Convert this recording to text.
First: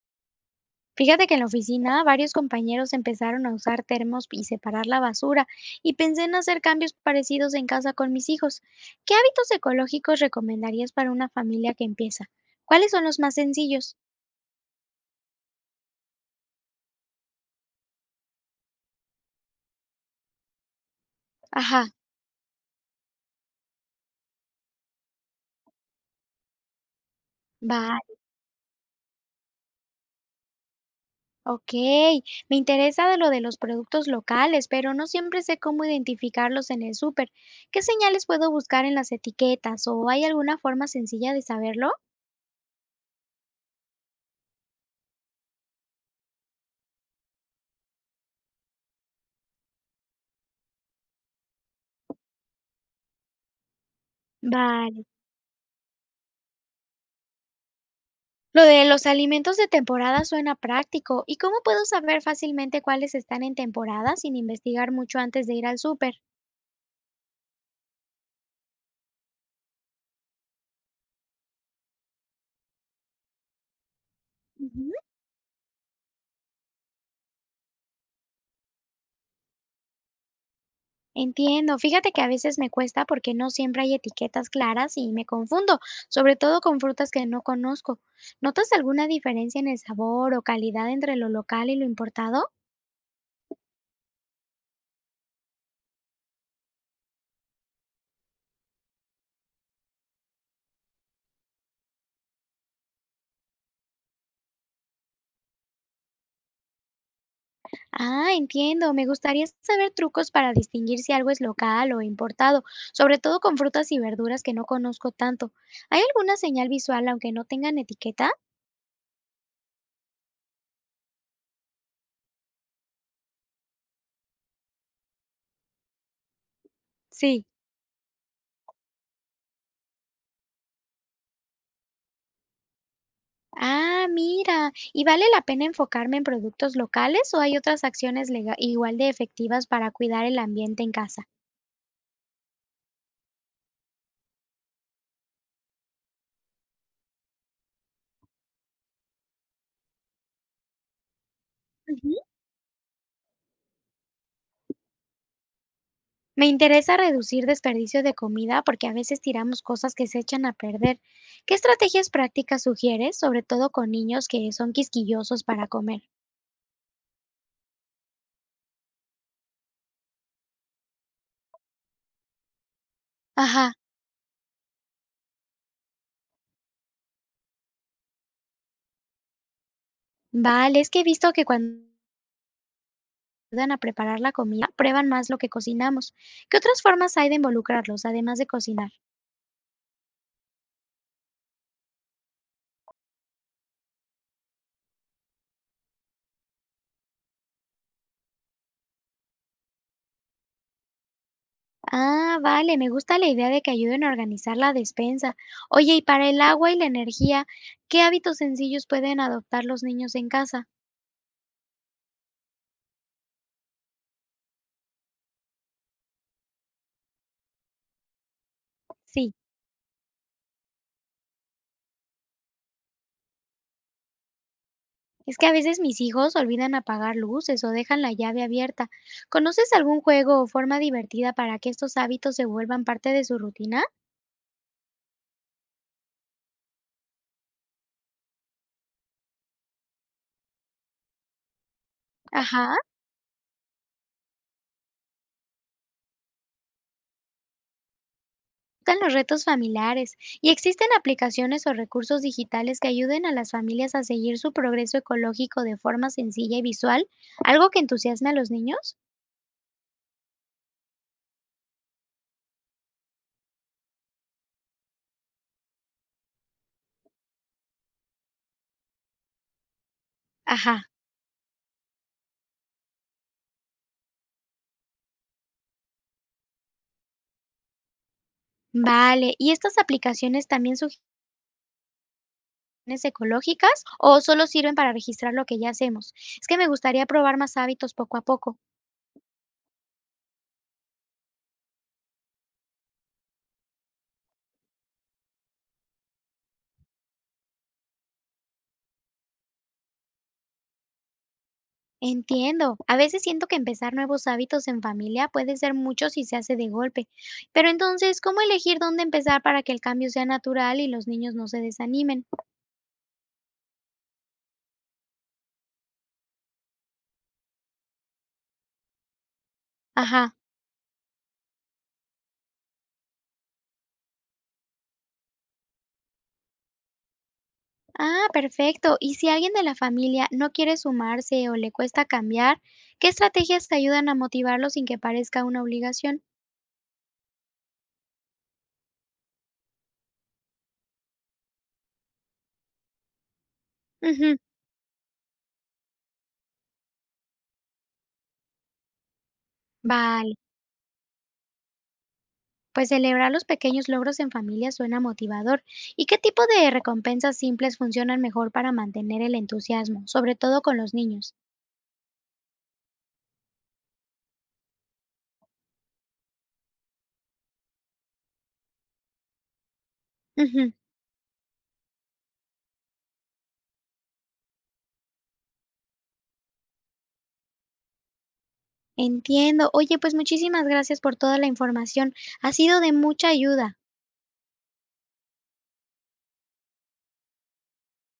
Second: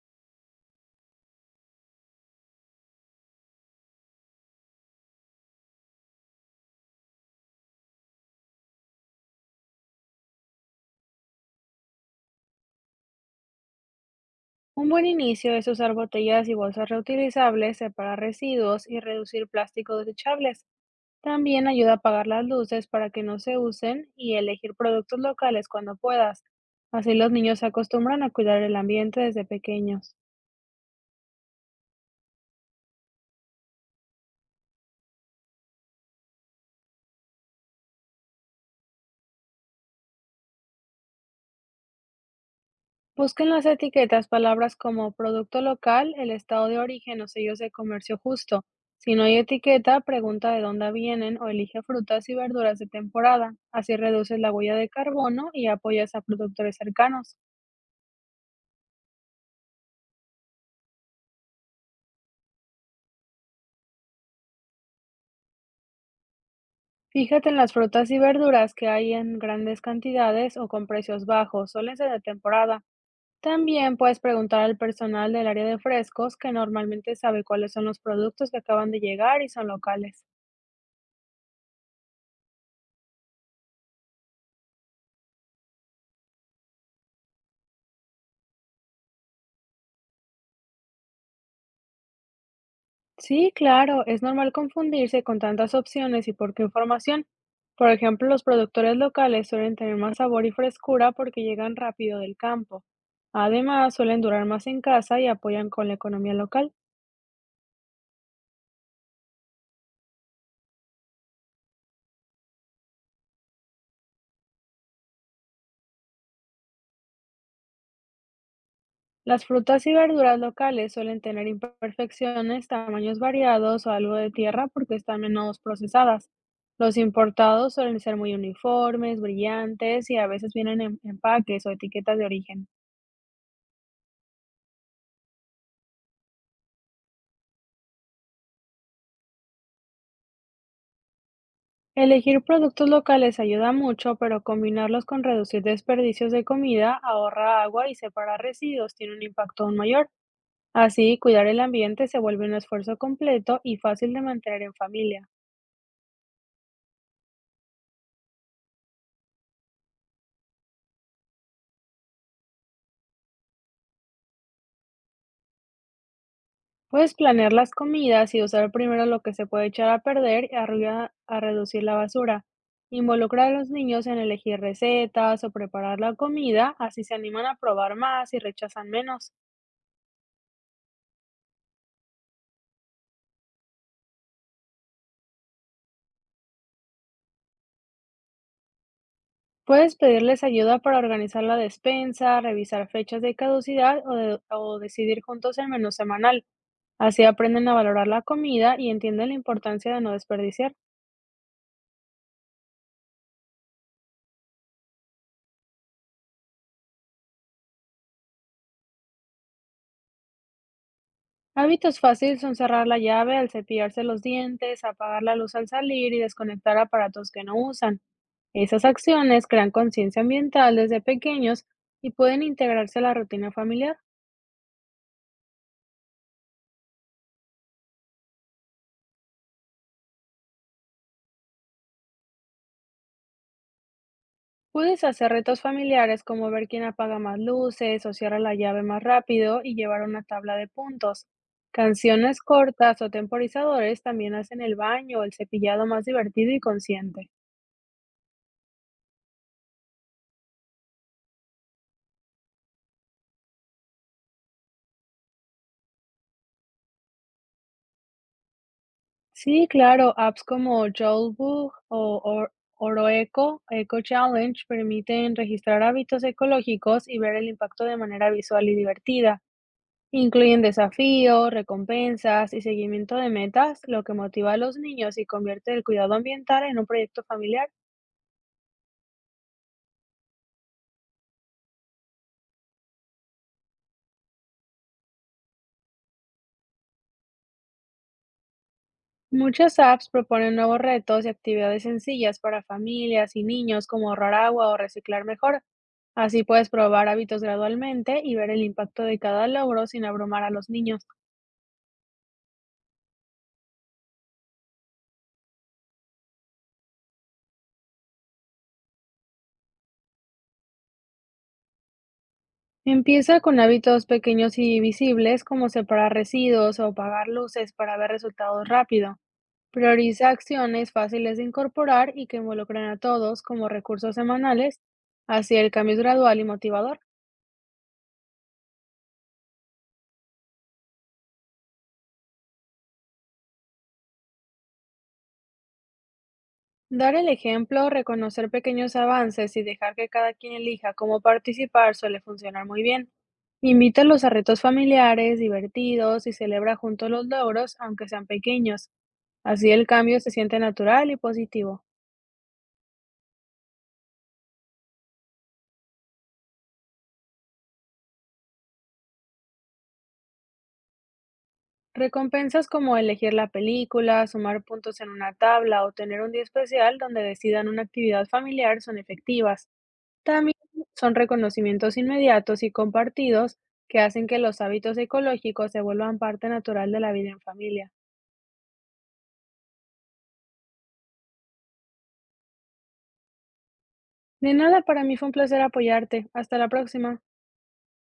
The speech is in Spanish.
Fíjate que en la oficina varios compañeros empezaron a usar termos y separar la basura y pensé en hacer cambios parecidos en casa con mis hijos. ¿Qué hábitos ecológicos recomendarías para una familia que empieza? ¿Cuáles son los más sencillos? Un buen inicio es usar botellas y bolsas reutilizables, separar residuos y reducir plásticos desechables. También Ajá, ayuda a apagar las luces para que no se usen y elegir productos locales cuando puedas. Así los niños se vale, acostumbran a cuidar el ambiente desde pequeños. ok. Me interesa de lo de los productos locales, pero no siempre sé cómo identificarlos en el súper. ¿Qué señales puedo buscar en las etiquetas o hay alguna forma sencilla de saberlo? Busquen las etiquetas palabras como producto local, el estado de origen o sellos de comercio justo. Si no hay etiqueta, pregunta de dónde vienen o elige frutas y verduras de temporada. Así reduces la huella de Vale. carbono y apoyas a productores cercanos. Lo de los alimentos de temporada suena práctico. ¿Y cómo puedo saber fácilmente cuáles están en temporada sin investigar mucho antes de ir al súper? Fíjate en las frutas y verduras que hay en grandes cantidades o con precios bajos, suelen ser de temporada. También puedes preguntar al Ujú. personal del área de frescos que normalmente sabe cuáles son los productos que acaban de llegar y son locales. Entiendo, fíjate que a veces me cuesta porque no siempre hay etiquetas claras y me confundo, sobre todo con frutas que no conozco. ¿Notas alguna diferencia en el sabor o calidad entre lo local y lo importado? Sí, claro, es normal confundirse con tantas opciones y por qué información. Por ejemplo, los productores locales suelen tener más sabor y frescura porque llegan rápido del campo. Además, suelen durar más en casa y apoyan con la economía local. Ah, entiendo. Me gustaría saber trucos para distinguir si algo es local o importado, sobre todo con frutas y verduras que no conozco tanto. ¿Hay alguna señal visual aunque no tengan etiqueta? Las frutas y verduras locales suelen tener imperfecciones, tamaños variados o algo de tierra porque están menos procesadas. Los Sí, importados suelen ser muy uniformes, brillantes y a veces vienen en empaques o etiquetas de origen. ah, mira. ¿Y vale la pena enfocarme en productos locales o hay otras acciones igual de efectivas para cuidar el ambiente en casa? Elegir productos locales ayuda mucho, pero combinarlos con reducir desperdicios de comida, ahorra agua y separar residuos tiene un impacto aún mayor. Así, cuidar el ambiente Ujú. se vuelve un esfuerzo completo y fácil de mantener en familia. Me interesa reducir desperdicio de comida porque a veces tiramos cosas que se echan a perder. ¿Qué estrategias prácticas sugieres, sobre todo con niños que son quisquillosos para comer? Puedes planear las comidas y usar primero lo que se puede echar a perder y arriba a reducir la basura. Involucra a los Ajá, niños en elegir recetas o preparar la comida, así se animan a probar más y rechazan menos. vale, es que he visto que cuando ayudan a preparar la comida, prueban más lo que cocinamos. ¿Qué otras formas hay de involucrarlos, además de cocinar? Puedes pedirles ayuda para organizar la despensa, revisar fechas de caducidad o decidir juntos el menú semanal. Así aprenden a valorar la comida y entienden la importancia de no desperdiciar. Ah, vale, me gusta la idea de que ayuden a organizar la despensa. Oye, y para el agua y la energía, ¿qué hábitos sencillos pueden adoptar los niños en casa? Hábitos fáciles son cerrar la llave al cepillarse los dientes, apagar la luz al salir y desconectar aparatos que no usan. Esas Sí, acciones crean conciencia ambiental desde pequeños y pueden integrarse a la rutina familiar. es que a veces mis hijos olvidan apagar luces o dejan la llave abierta. ¿Conoces algún juego o forma divertida para que estos hábitos se vuelvan parte de su rutina? Puedes hacer retos familiares como ver quién apaga más luces o cierra la llave más rápido y llevar una tabla de puntos. Canciones Ajá. cortas o temporizadores también hacen el baño o el cepillado más divertido y consciente. Están los retos familiares y existen aplicaciones o recursos digitales que ayuden a las familias a seguir su progreso ecológico de forma sencilla y visual, algo que entusiasme a los niños. Sí, claro, apps como Joulbook o Oroeco, Eco Challenge permiten registrar hábitos ecológicos y ver el impacto de manera visual y divertida. Incluyen Ajá, desafíos, recompensas y seguimiento de metas, lo que motiva a los niños y convierte el cuidado ambiental en un proyecto familiar. vale. ¿Y estas aplicaciones también sugieren ecológicas o solo sirven para registrar lo que ya hacemos? Es que me gustaría probar más hábitos poco a poco. Muchas apps proponen nuevos retos y actividades sencillas para familias y niños como ahorrar agua o reciclar mejor. Así puedes probar hábitos gradualmente y ver el impacto de cada logro sin abrumar a los niños. Entiendo. A veces siento que empezar nuevos hábitos en familia puede ser mucho si se hace de golpe. Pero entonces, ¿cómo elegir dónde empezar para que el cambio sea natural y los niños no se desanimen? Empieza con hábitos pequeños y visibles, como separar residuos o apagar luces para ver resultados rápido. Prioriza Ajá. acciones fáciles de incorporar y que involucren a todos como recursos semanales. Así el cambio es gradual y motivador. Ah, perfecto. ¿Y si alguien de la familia no quiere sumarse o le cuesta cambiar, qué estrategias te ayudan a motivarlo sin que parezca una obligación? Dar el ejemplo, reconocer pequeños avances y dejar que cada quien elija cómo participar suele funcionar muy bien. Invítalos a Ujú. retos familiares, divertidos y celebra juntos los logros, aunque sean pequeños. Así el cambio se Vale. siente natural y positivo. Pues celebrar los pequeños logros en familia suena motivador. ¿Y qué tipo de recompensas simples funcionan mejor para mantener el entusiasmo, sobre todo con los niños? Recompensas como elegir la película, sumar puntos en una tabla o tener un día especial donde decidan una actividad familiar son efectivas. También Ujú, son reconocimientos inmediatos y compartidos que hacen que los hábitos ecológicos se vuelvan parte natural de la vida en familia. entiendo. Oye, pues muchísimas gracias por toda la información. Ha sido de mucha ayuda. De nada, para mí fue un placer apoyarte. Hasta la próxima.